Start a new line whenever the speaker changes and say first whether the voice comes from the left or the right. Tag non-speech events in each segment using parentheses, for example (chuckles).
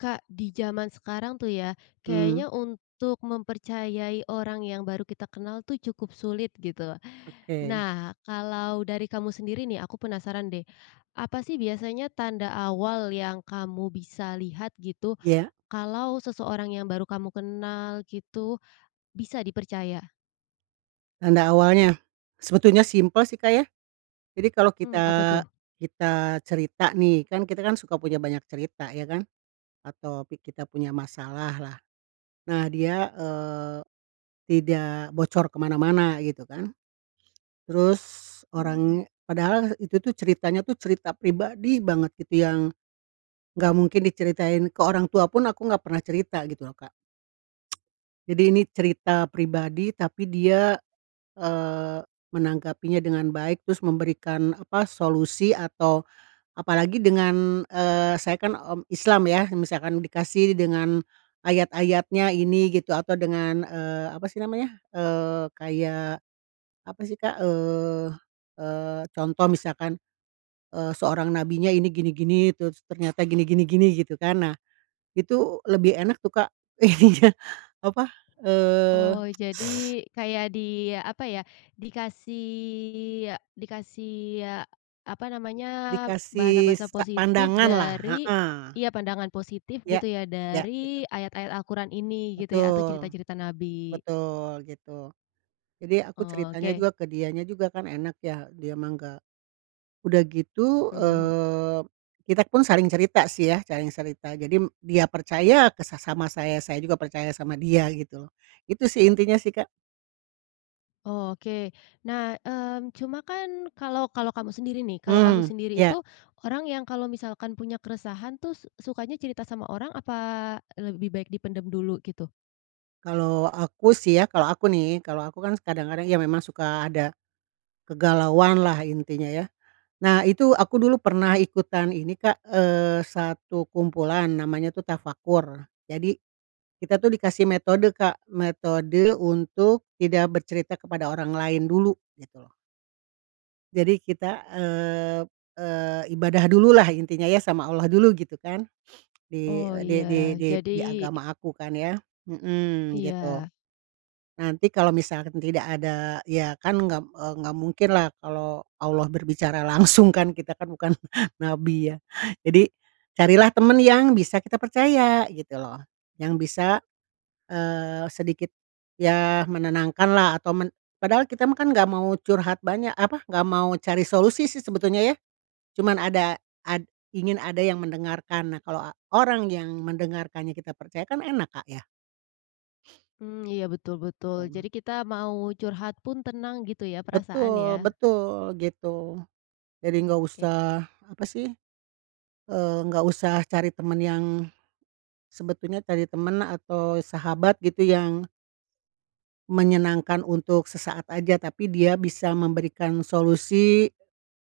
left: Kak, di jaman sekarang, tuh, ya,
right: Mmm.
left: kayaknya untuk mempercayai orang yang baru kita kenal, tuh, cukup sulit gitu.
right: Oke.
left: Nah, kalau dari kamu sendiri, nih, aku penasaran, deh. Apa, sih biasanya tanda awal yang kamu bisa lihat gitu,
right: Iya?
left: kalau seseorang yang baru kamu kenal gitu bisa dipercaya?
right: Tanda awalnya? Sebetulnya simpel, sih, Kak, ya. Jadi kalau
left: Mmm, apa,
right: kita
left: tuh?
right: kita cerita, nih, kan, kita, kan, suka punya banyak cerita, ya, kan, atau pi kita punya masalah lah. Nah, dia, eee, tidak bocor ke mana-mana gitu, kan. Terus
left: Mmm.
right: orangnya padahal itu, tuh, ceritanya itu cerita pribadi banget gitu yang nggak mungkin diceritain ke orang tua pun aku nggak pernah cerita gitu, loh, Kak. (tsk) Jadi ini cerita pribadi, tapi dia, eee, menanggapinya dengan baik terus memberikan apa, solusi atau apalagi dengan eee, saya, kan, mmm, Islam, ya. Misalkan dikasih dengan ayat-ayatnya ini, gitu atau dengan, eee, apa, sih namanya, eee, kayak apa sih, Kak, eee eee, contoh misalkan, eee, seorang nabinya ini, gini-gini, terus ternyata gini gini gini, gitu, kan. Nah, itu lebih enak, tuh, Kak, iya, apa, eee
left: Oh, jadi
right: (tsk) (sucks teeth)
left: kayak di apa, ya, dikasih ya dikasih ya, apa namanya,
right: Dikasih
left: bahasa-bahasa
right: sa
left: positif
right: pandanganlah,
left: dari
right: heeh.
left: iya, pandangan positif
right: Ya,
left: gitu, ya,
right: ya,
left: dari
right: betul.
left: ayat-ayat Al-Quran ini gitu, ya, atau
right: Betul.
left: cerita-cerita nabi.
right: Betul gitu. Jadi aku ceritanya
left: Oke.
right: juga ke dianya juga, kan, enak, ya, dia mah nggak udah gitu,
left: Mmm, hmm.
right: eee, kita pun saling cerita, sih, ya, saling cerita. Jadi dia percaya ke sa sama saya, saya juga percaya sama dia gitu loh. Itu, sih, intinya, sih, Kak.
left: Oh, oke. Nah, mmm, cuma kan kalau kalau kamu sendiri nih kalau kamu
right: Hmm,
left: sendiri
right: iya.
left: itu orang yang kalau misalkan punya keresahan tuh s sukanya cerita sama orang apa lebih baik dipendem dulu gitu?
right: Kalau aku sih ya kalau aku nih, kalau aku kan s kadang-kadang ya memang suka ada kegalauanlah intinya yah. Nah itu aku dulu pernah ikutan ini, Kak, eee, satu kumpulan, namanya tuh Tafakur. Jadi kita tuh dikasih metode, Kak, metode untuk tidak bercerita kepada orang lain dulu, gitu loh. Jadi kita, eee eee, ibadah dululah intinya ya sama Allah dulu gitu kan. (sniffs) Di
left: Oh,
right: e di di
left: ya.
right: di di
left: Jadi
right: agama aku kan yah. Mhm, gitu.
left: Iya.
right: Nanti kalau misalkan tidak ada ya kan nggak, eee, nggak mungkinlah kalau Allah berbicara langsung kan, kita kan bukan (chuckles) Nabi ya. Jadi carilah temen yang bisa kita percaya gitu loh, yang bisa, eee, sedikit ya menenangkanlah atau men padahal kita mah kan nggak mau curhat banyak, apa, nggak mau cari solusi sih sebetulnya ya. Cuman ada ad ingin ada yang mendengarkan. Nah, kalau a orang yang mendengarkannya kita percaya kan enak, Kak, yah.
left: Mmm, iya, betul betul.
right: (unintelligible)
left: Jadi kita mau curhat pun tenang gitu ya, perasaan
right: Betul
left: ya.
right: betul, gitu. Jadi nggak
left: Oke.
right: usah apa sih, eee, nggak usah cari temen yang sebetulnya cari teman atau sahabat gitu yang Menyenangkan untuk sesaat aja, tapi dia bisa memberikan solusi.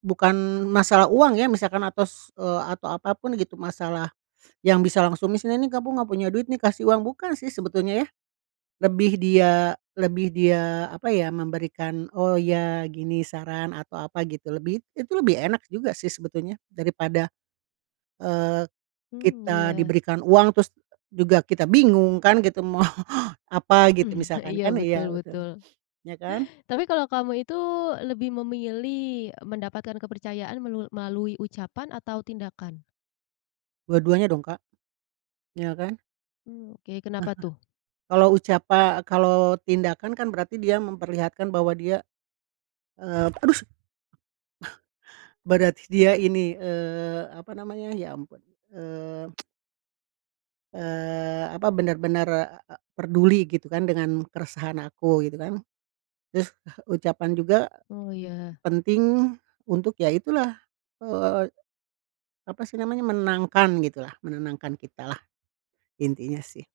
right: Bukan masalah uang ya misalkan atau s eee, atau apapun gitu. Masalah yang bisa langsung nih, sini nih kamu enggak punya duit nih kasih uang, bukan sih sebetulnya yah. Lebih dia, lebih dia, apa ya, memberikan, oh ya gini saran, atau apa gitu. Lebih, it itu lebih enak juga sih sebetulnya. Daripada, eee,
left: Hmm,
right: kita
left: iya.
right: diberikan uang terus juga kita bingung kan gitu, mau apa gitu
left: (clears throat)
right: misalkan,
left: Iya,
right: kan.
left: betul
right: Iya betul.
left: betul.
right: Ya kan?
left: Tapi, kalau kamu itu lebih memilih, e mendapatkan kepercayaan melu melalui ucapan atau tindakan?
right: Dua-duanya dong, Kak. Ya kan?
left: Hmm, oke.
right: Heeh.
left: Kenapa tuh?
right: Kalau ucapa kalau tindakan kan berarti dia memperlihatkan bahwa dia, eee, aduh s (chuckles) berarti dia ini, eee, apa namanya, ya ampun, eee (tsk) eee, apa, bener-bener e e perduli gitu kan, dengan keresahan aku, gitu kan. Terus (chuckles) ucapan juga
left: Oh, ya.
right: penting untuk ya itulah, eee, apa sih namanya, menangkan gitu lah, menenangkan kita lah. Intinya sih,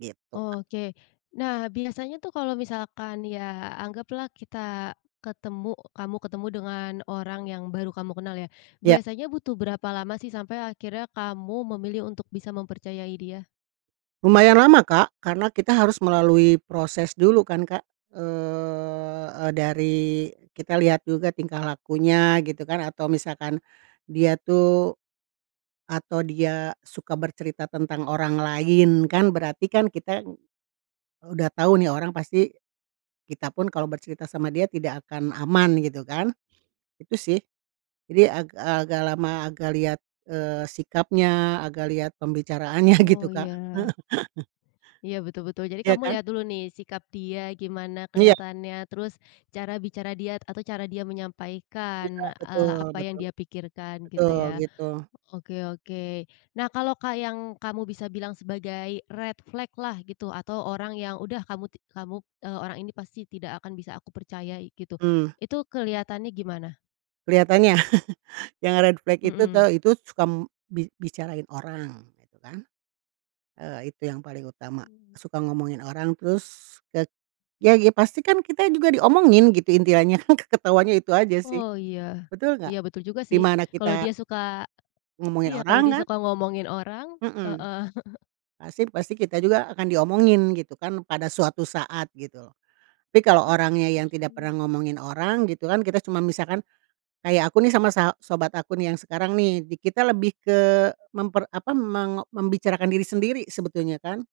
right: gitu, Kak.
left: Oke. Nah biasanya tuh kalau misalkan ya anggaplah kita ketemu kamu ketemu dengan orang yang baru kamu kenal ya,
right: Ya.
left: biasanya butuh berapa lama sih sampai akhirnya kamu memilih untuk bisa mempercayai dia?
right: Lumayan lama, Kak, karena kita harus melalui proses dulu kan Kak, eee eee, dari kita lihat juga tingkah lakunya gitu kan, atau misalkan dia tuh atau dia suka bercerita tentang orang lain kan, berarti kan kita udah tahu nih orang pasti kita pun kalau bercerita sama dia tidak akan aman gitu kan, itu sih. Jadi ag agak lama agak liat, eee, sikapnya, agak liat pembicaraannya gitu,
left: Oh, iya.
right: Kak. (chuckles)
left: Iya, betul-betul. Jadi
right: Ya
left: kamu
right: kan?
left: lihat dulu nih sikap dia gimana
right: Iya.
left: kelihatannya, terus cara bicara dia atau cara dia
right: Iya
left: menyampaikan, eee,
right: betul
left: apa yang
right: betul.
left: dia pikirkan gitu
right: Betul
left: ya.
right: gitu.
left: Oke oke. Nah, kalau ka yang kamu bisa bilang sebagai red flag-lah gitu, atau orang yang, udah, kamu ti kamu eee, "Orang ini pasti tidak akan bisa aku percayai," gitu.
right: Mmm.
left: Itu kelihatannya gimana?
right: Kelihatannya? (chuckles) yang red flag itu
left: Mhm.
right: tau itu suka m bi bicarain orang gitu kan. Eee, itu yang paling utama,
left: Hmm.
right: suka ngomongin orang, terus ke ya ya pasti kan kita juga diomongin, gitu intiannya, (chuckles) ketahuannya itu aja sih.
left: Oh iya,
right: Betul
left: iya
right: nggak?
left: betul juga
right: Di
left: sih.
right: mana
left: Kalau
right: kita
left: dia suka
right: Ngomongin
left: iya kalau
right: orang
left: dia
right: kan.
left: suka ngomongin orang,
right: Mhm.
left: heeh. (chuckles)
right: Pasti pasti kita juga akan diomongin gitu kan pada suatu saat, gitu loh. Tapi kalau orangnya yang tidak
left: (unintelligible)
right: pernah ngomongin orang gitu kan, kita cuman misalkan kayak aku nih sama sa sobat aku nih yang sekarang nih, di kita lebih ke memper apa, meng membicarakan diri sendiri sebetulnya kan,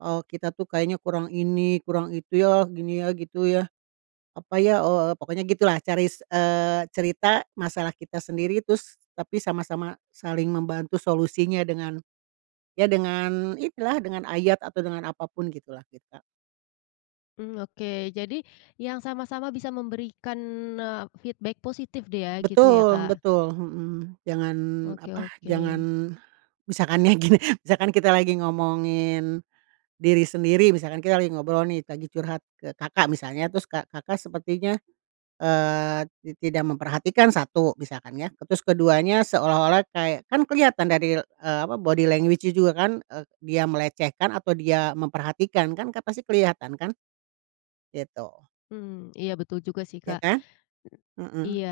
right: “Oh kita tuh kayaknya kurang ini, kurang itu, ya gini, ya gitu ya, apa ya, oh,” eee, pokoknya gitu lah. Cari, s eee, cerita masalah kita sendiri terus tapi sama-sama saling membantu solusinya dengan ya dengan inilah, dengan ayat atau dengan apa pun gitu lah kita.
left: Mmm, oke. Jadi yang sama-sama bisa memberikan, eee, feedback positif deh ya, gitu ya,
right: Betul
left: Kak?
right: betul. Mhm. Jangan
left: Oke
right: apa,
left: oke.
right: jangan misalkan ya gini, misalkan kita lagi ngomongin diri sendiri. Misalkan kita lagi ngobrol nih, lagi curhat ke Kakak misalnya, terus Kakak sepertinya, eee, ti tidak memperhatikan, 1, misalkan ya, terus ke-2-nya seolah-olah kayak, kan keliatan dari, eee, apa body language-nya juga kan, dia melecehkan atau dia memperhatikan kan, kan pasti kelihatan kan, gitu.
left: Mmm, iya betul juga sih,
right: Ya
left: Kak.
right: kan? Heeh.
left: Iya.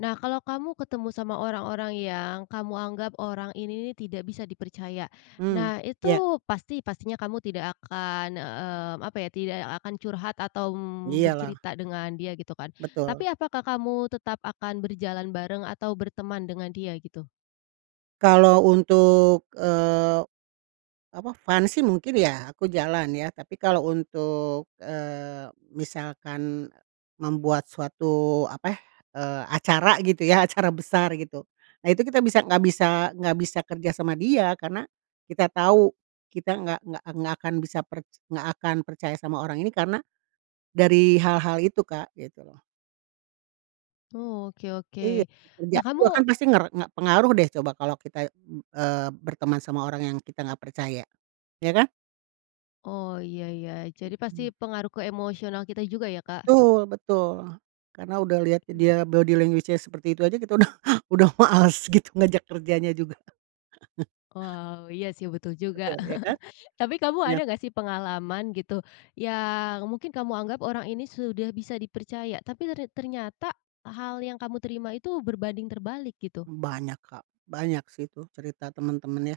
left: Nah, kalau kamu ketemu sama orang-orang yang kamu anggap orang ini nih tidak bisa dipercaya.
right: Hmm,
left: Nah, itu
right: ya.
left: pasti pastinya kamu tidak akan, mmm, apa ya, tidak akan curhat atau m
right: Iya lah.
left: bercerita dengan dia gitu kan. Tapi
right: Betul.
left: apakah kamu tetap akan berjalan bareng atau berteman dengan dia gitu?
right: Kalau untuk, eee, apa, fun sih mungkin ya aku jalan ya. Tapi kalau untuk, eee, misalkan membuat suatu apa, eee, acara gitu ya, acara besar gitu. Nah itu kita bisa nggak bisa nggak bisa kerja sama dia karena kita tahu kita nggak nggak nggak akan bisa per nggak akan percaya sama orang ini karena dari hal-hal itu, Kak, gitu loh.
left: Oh oke
right: Iya,
left: oke, nah
right: kerjaku kan
left: kamu
right: pasti nger nggak pengaruh deh coba kalau kita, mmm, eee, berteman sama orang yang kita nggak percaya, ya kan?
left: Oh, iya iya jadi pasti
right: Mhm.
left: pengaruh ke emosional kita juga ya, Kak.
right: Betul betul, karena udah liat
left: Oke.
right: dia body language-nya seperti itu aja kita udah (chuckles) udah males gitu ngajak kerjanya juga. (chuckles)
left: Wow, iya sih betul juga,
right: Betul ya kan?
left: (chuckles) tapi kamu
right: Iya.
left: ada nggak sih pengalaman gitu, yang mungkin kamu anggap orang ini sudah bisa dipercaya tapi ter ternyata, hal yang kamu terima itu berbanding terbalik gitu?
right: Banyak Kak, banyak sih tuh cerita temen-temen ya,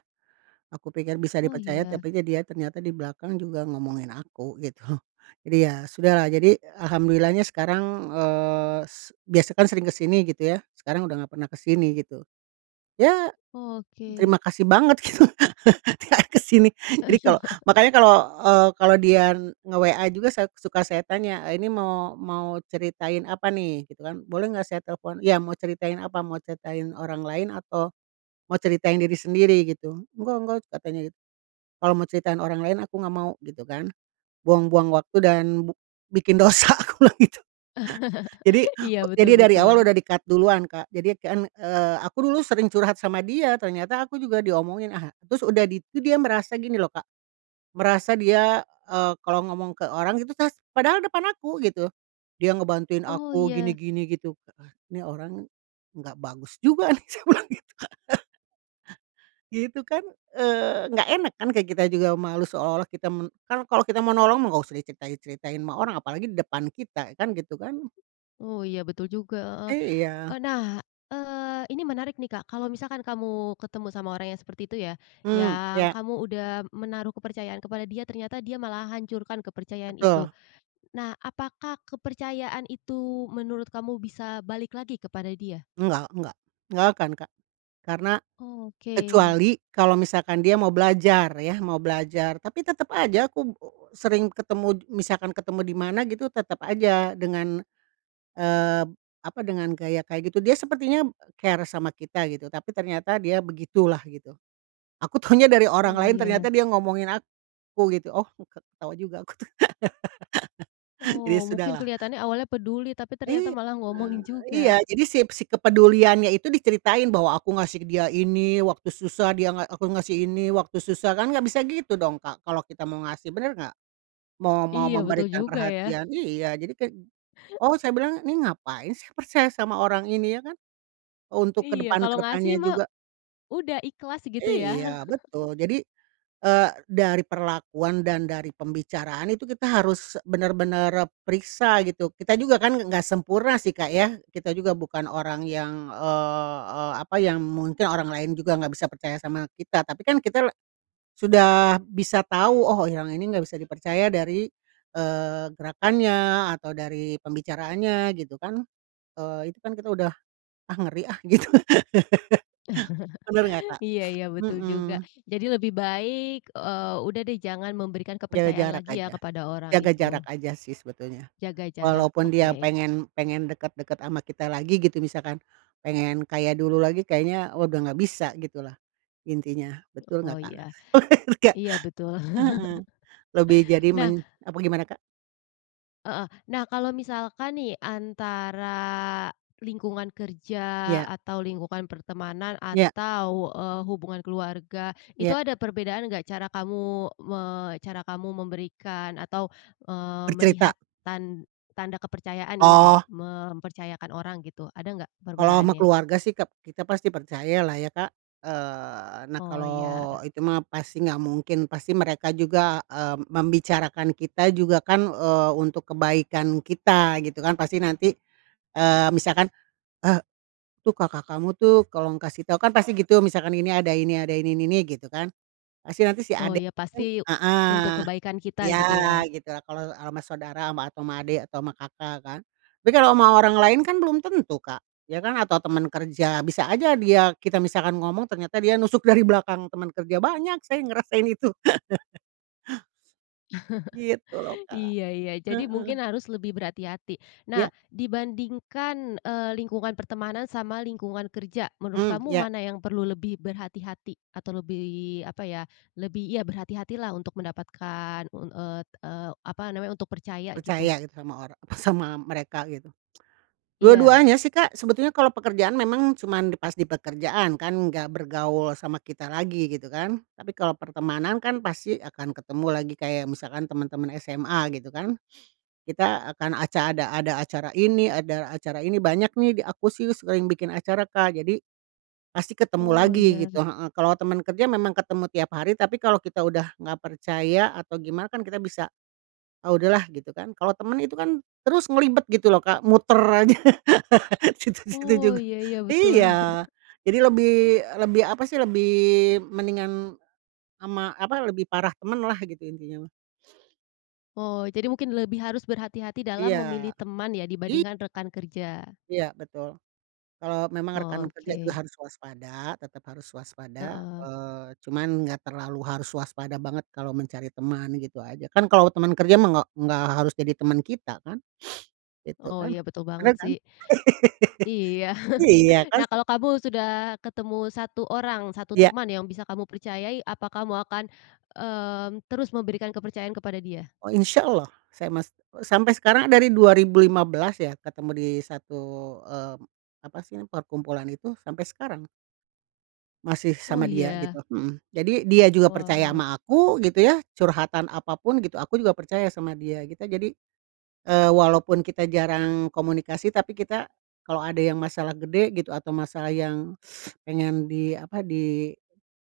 right: aku pikir bisa
left: Oh
right: dipercaya
left: ya.
right: tapinya dia ternyata di belakang juga ngomongin aku gitu, jadi ya sudahlah jadi alhamdulillahnya sekarang, eee, s biasa kan sering ke sini gitu ya sekarang udah nggak pernah ke sini gitu, ya,
left: Oke.
right: terima kasih banget gitu gak ke sini jadi kalo
left: (chuckles)
right: makanya kalo, eee, kalo dia nge-WA juga saya suka saya tanya, eee, "Ini mau mau ceritain apa nih?" Gitu kan, "Boleh nggak saya telepon?" "Ya mau ceritain apa? Mau ceritain orang lain atau, mau ceritain diri sendiri?" Gitu, "Enggak enggak," katanya git "Kalau mau ceritain orang lain aku nggak mau." Gitu kan, buang-buang waktu dan bu bikin dosa, aku bilang gitu. Jadi
left: (laughs) Iya, betul
right: jadi dari awal udah
left: betul.
right: di-cut duluan Kak. Jadi kan, eee, aku dulu sering curhat sama dia ternyata aku juga diomongin, ah, terus udah di itu dia merasa gini loh Kak, merasa dia, eee, kalau ngomong ke orang gitu tas padahal depan aku gitu, dia ngebantuin
left: Oh,
right: aku
left: iya.
right: gini-gini gitu, ah, nih orang, nggak bagus juga nih saya bilang gitu, Kak. (laughs) Gitu kan, eee, nggak enak kan kayak kita juga malu seolah-olah kita men kan kalau kita mau nolong mah enggak usah diceritai-ceritain ama orang apalagi di depan kita, kan gitu kan.
left: Oh, iya betul juga, heeh, eee,
right: Iya.
left: nah, eee, ini menarik nih Kak kalau misalkan kamu ketemu sama orang yang seperti itu ya,
right: Mmm,
left: yang
right: iya.
left: kamu udah menaruh kepercayaan kepada dia ternyata dia malah hancurkan kepercayaan itu,
right: Betul.
left: nah apakah kepercayaan itu menurut kamu bisa balik lagi kepada dia?
right: Enggak enggak, enggak akan Kak, karena,
left: Oke.
right: kecuali kalau misalkan dia mau belajar ya mau belajar, tapi tetep aja aku sering ketemu misalkan ketemu di mana gitu tetep aja dengan, eee, apa, dengan gaya kayak gitu, dia sepertinya, care sama kita gitu tapi ternyata dia begitulah gitu, aku taunya dari orang
left: Oh,
right: lain
left: ya.
right: ternyata dia ngomongin aku gitu. Oh, ke ketawa juga aku tuh. (laughs) Jadi
left: Oh, mungkin
right: sudahlah.
left: kelihatannya awalnya peduli tapi ternyata
right: Iya,
left: malah ngomongin
right: iya,
left: juga.
right: jadi si si kepeduliannya itu diceritain bahwa aku ngasih dia ini, waktu susah dia nga aku ngasih ini waktu susah, kan nggak bisa gitu dong, Kak, kalau kita mau ngasih, bener nggak? Mau mau
left: Iya, betul
right: memberikan
left: juga ya.
right: perhatian, iya, jadi kayak, oh saya bilang, "Ini ngapain saya percaya sama orang ini?" Ya kan? Untuk ke
left: Iya,
right: depan ke
left: kalau ngasih
right: depannya
left: mah,
right: juga.
left: udah ikhlas gitu ya.
right: Iya
left: (chuckles)
right: betul jadi, eee, dari perlakuan dan dari pembicaraan itu kita harus bener-bener periksa gitu, kita juga kan nggak sempurna sih Kak ya, kita juga bukan orang yang, eee eee, apa, yang mungkin orang lain juga nggak bisa percaya sama kita, tapi kan kita la sudah bisa tahu oh yang ini nggak bisa dipercaya dari, eee, gerakannya atau dari pembicaraannya gitu kan, eee, itu kan kita udah, "Ah, ngeri ah," gitu. (laughs) Bener nggak,
left: (chuckles)
right: Kak?
left: Iya iya, betul juga,
right: Mhm.
left: jadi lebih baik, eee, udah deh jangan memberikan
right: Jaga
left: kepercayaan
right: jarak
left: lagi ya
right: aja
left: kepada orang
right: jaga
left: itu.
right: jarak aja sih sebetulnya,
left: Jaga jarak,
right: walaupun dia
left: oke.
right: pengen pengen deket-deket ama kita lagi gitu misalkan, pengen kayak dulu lagi kayaknya, wah, udah nggak bisa gitu lah, intinya, betul
left: Oh
right: nggak, Kak?
left: iya,
right: Bener nggak?
left: iya betul.
right: Heeh,
left: (chuckles)
right: lebih jadi
left: Nah.
right: men apa, gimana, Kak?
left: Heeh. Nah, kalau misalkan nih antara lingkungan kerja
right: Ya.
left: atau lingkungan pertemanan
right: Ya.
left: atau, eee, hubungan keluarga itu
right: Ya.
left: ada perbedaan nggak cara kamu me cara kamu memberikan atau, eee,
right: Bercerita.
left: melihat tan tanda kepercayaan ya,
right: Oh.
left: mempercayakan orang gitu, ada nggak
right: Kalau ama
left: perbedaannya?
right: keluarga sih kep kita pasti percaya lah ya, Kak. Eee, nah
left: Oh,
right: kalau
left: iya.
right: itu mah pasti nggak mungkin, pasti mereka juga, eee, membicarakan kita juga kan, eee, untuk kebaikan kita gitu kan pasti nanti, eee, misalkan, eee, "Tuh kakak kamu tuh tolong kasih tau," kan pasti gitu, misalkan ini ada ini ada ini ini ini gitu kan, pasti nanti si
left: Oh,
right: adek
left: ya
right: kan
left: pasti untuk
right: heeh
left: kebaikan kita
right: ya
left: gitu ya.
right: gitu lah, kalau sama saudara sama atau sama adik atau sama kakak kan. Tapi kalau sama orang lain kan belum tentu Kak, ya kan atau temen kerja, bisa aja dia kita misalkan ngomong ternyata dia nusuk dari belakang teman kerja, banyak saya yang ngerasain itu. (chuckles) Gitu loh,
left: (chuckles)
right: Kak,
left: Iya iya, jadi
right: heeh.
left: mungkin harus lebih berhati-hati.
right: Ya
left: Nah, dibandingkan, eee, lingkungan pertemanan sama lingkungan kerja, menurut
right: Mmm,
left: kamu
right: ya.
left: mana yang perlu lebih berhati-hati atau lebih apa ya, lebih, ya berhati-hatilah untuk mendapatkan, un eee eee, apa namanya, untuk percaya gitu?
right: Percaya gitu sama orang sama mereka gitu.
left: Iya.
right: Dua-duanya sih Kak, sebetulnya kalau pekerjaan memang cuman di pas di pekerjaan kan nggak bergaul sama kita lagi gitu kan. Tapi kalau pertemanan kan pasti akan ketemu lagi, kayak misalkan temen-temen SMA gitu kan, kita akan aca ada ada acara ini ada acara ini, banyak nih di aku sih sering bikin acara Kak, jadi pasti ketemu
left: Oh,
right: lagi
left: iya.
right: gitu, heeh. Kalau temen kerja memang ketemu tiap hari, tapi kalau kita udah nggak percaya atau gimana kan kita bisa, ah, udah lah, gitu kan. Kalau temen itu kan terus ngelibet gitu loh Kak, muter aja (laughs) situ-situ
left: Oh,
right: juga,
left: iya iya betul.
right: iya.
left: (chuckles)
right: Jadi lebih lebih apa sih, lebih mendingan ama apa lebih parah temen lah gitu intinya mah.
left: Oh. Jadi mungkin lebih harus berhati-hati dalam
right: Iya.
left: memilih teman ya
right: I
left: dibandingkan rekan kerja.
right: iya betul. Kalo memang rekan
left: Oh,
right: kerja juga
left: oke.
right: harus waspada, tetep harus waspada,
left: Heeh.
right: eee, cuman nggak terlalu harus waspada banget kalo mencari teman gitu aja. Kan kalo teman kerja mah nggak nggak harus jadi teman kita kan? (sniffs) Gitu
left: Oh
right: kan?
left: iya, betul banget
right: Bener kan?
left: sih.
right: (laughs)
left: Iya.
right: Iya
left: (chuckles)
right: kan
left: Nah,
right: se
left: kalo kamu sudah ketemu 1 orang, 1
right: Ya.
left: teman yang bisa kamu percayai, apa kamu akan, mmm, terus memberikan kepercayaan kepada dia?
right: Oh, insyaallah, saya mas sampe sekarang dari 2015 ya ketemu di satu, eee, apa sih perkumpulan itu sampe sekarang. Masih
left: Oh,
right: sama dia
left: iya?
right: gitu, mhm. Jadi dia juga percaya
left: Wow.
right: sama aku gitu ya, curhatan apapun gitu. Aku juga percaya sama dia kita jadi, eee, walaupun kita jarang komunikasi, tapi kita kalo ada yang masalah gede gitu atau masalah yang (sucks teeth) pengen di apa, di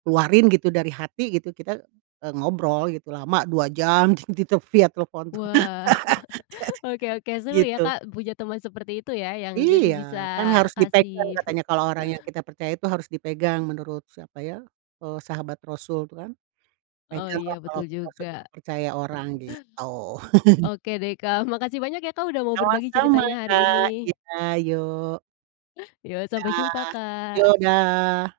right: keluarin gitu dari hati gitu. Kita, eee, ngobrol gitu lama 2 jam dit ditel via telepon tuh.
left: Wah. (chuckles)
right: (laughs)
left: Oke oke. Seru ya
right: Gitu.
left: Kak punya temen seperti itu ya yang jadi
right: Iya,
left: bisa
right: kan harus dipegang
left: kasih fi
right: katanya. Kalo orang yang kita percaya itu harus dipegang menurut siapa ya, eee, sahabat Rasul itu kan?
left: Oh. Iya,
right: "Peganglah kalau
left: betul
right: kita sudah
left: juga.
right: mempercaya orang," gitu. (chuckles)
left: Oke deh, Kak. Makasih banyak ya Kak udah mau berbagi
right: Sama-sama,
left: ceritanya hari
right: Kak.
left: ini.
right: Iya, yok.
left: Yok. Sampai jumpa,
right: Dah.
left: Kak.
right: Yok, dah.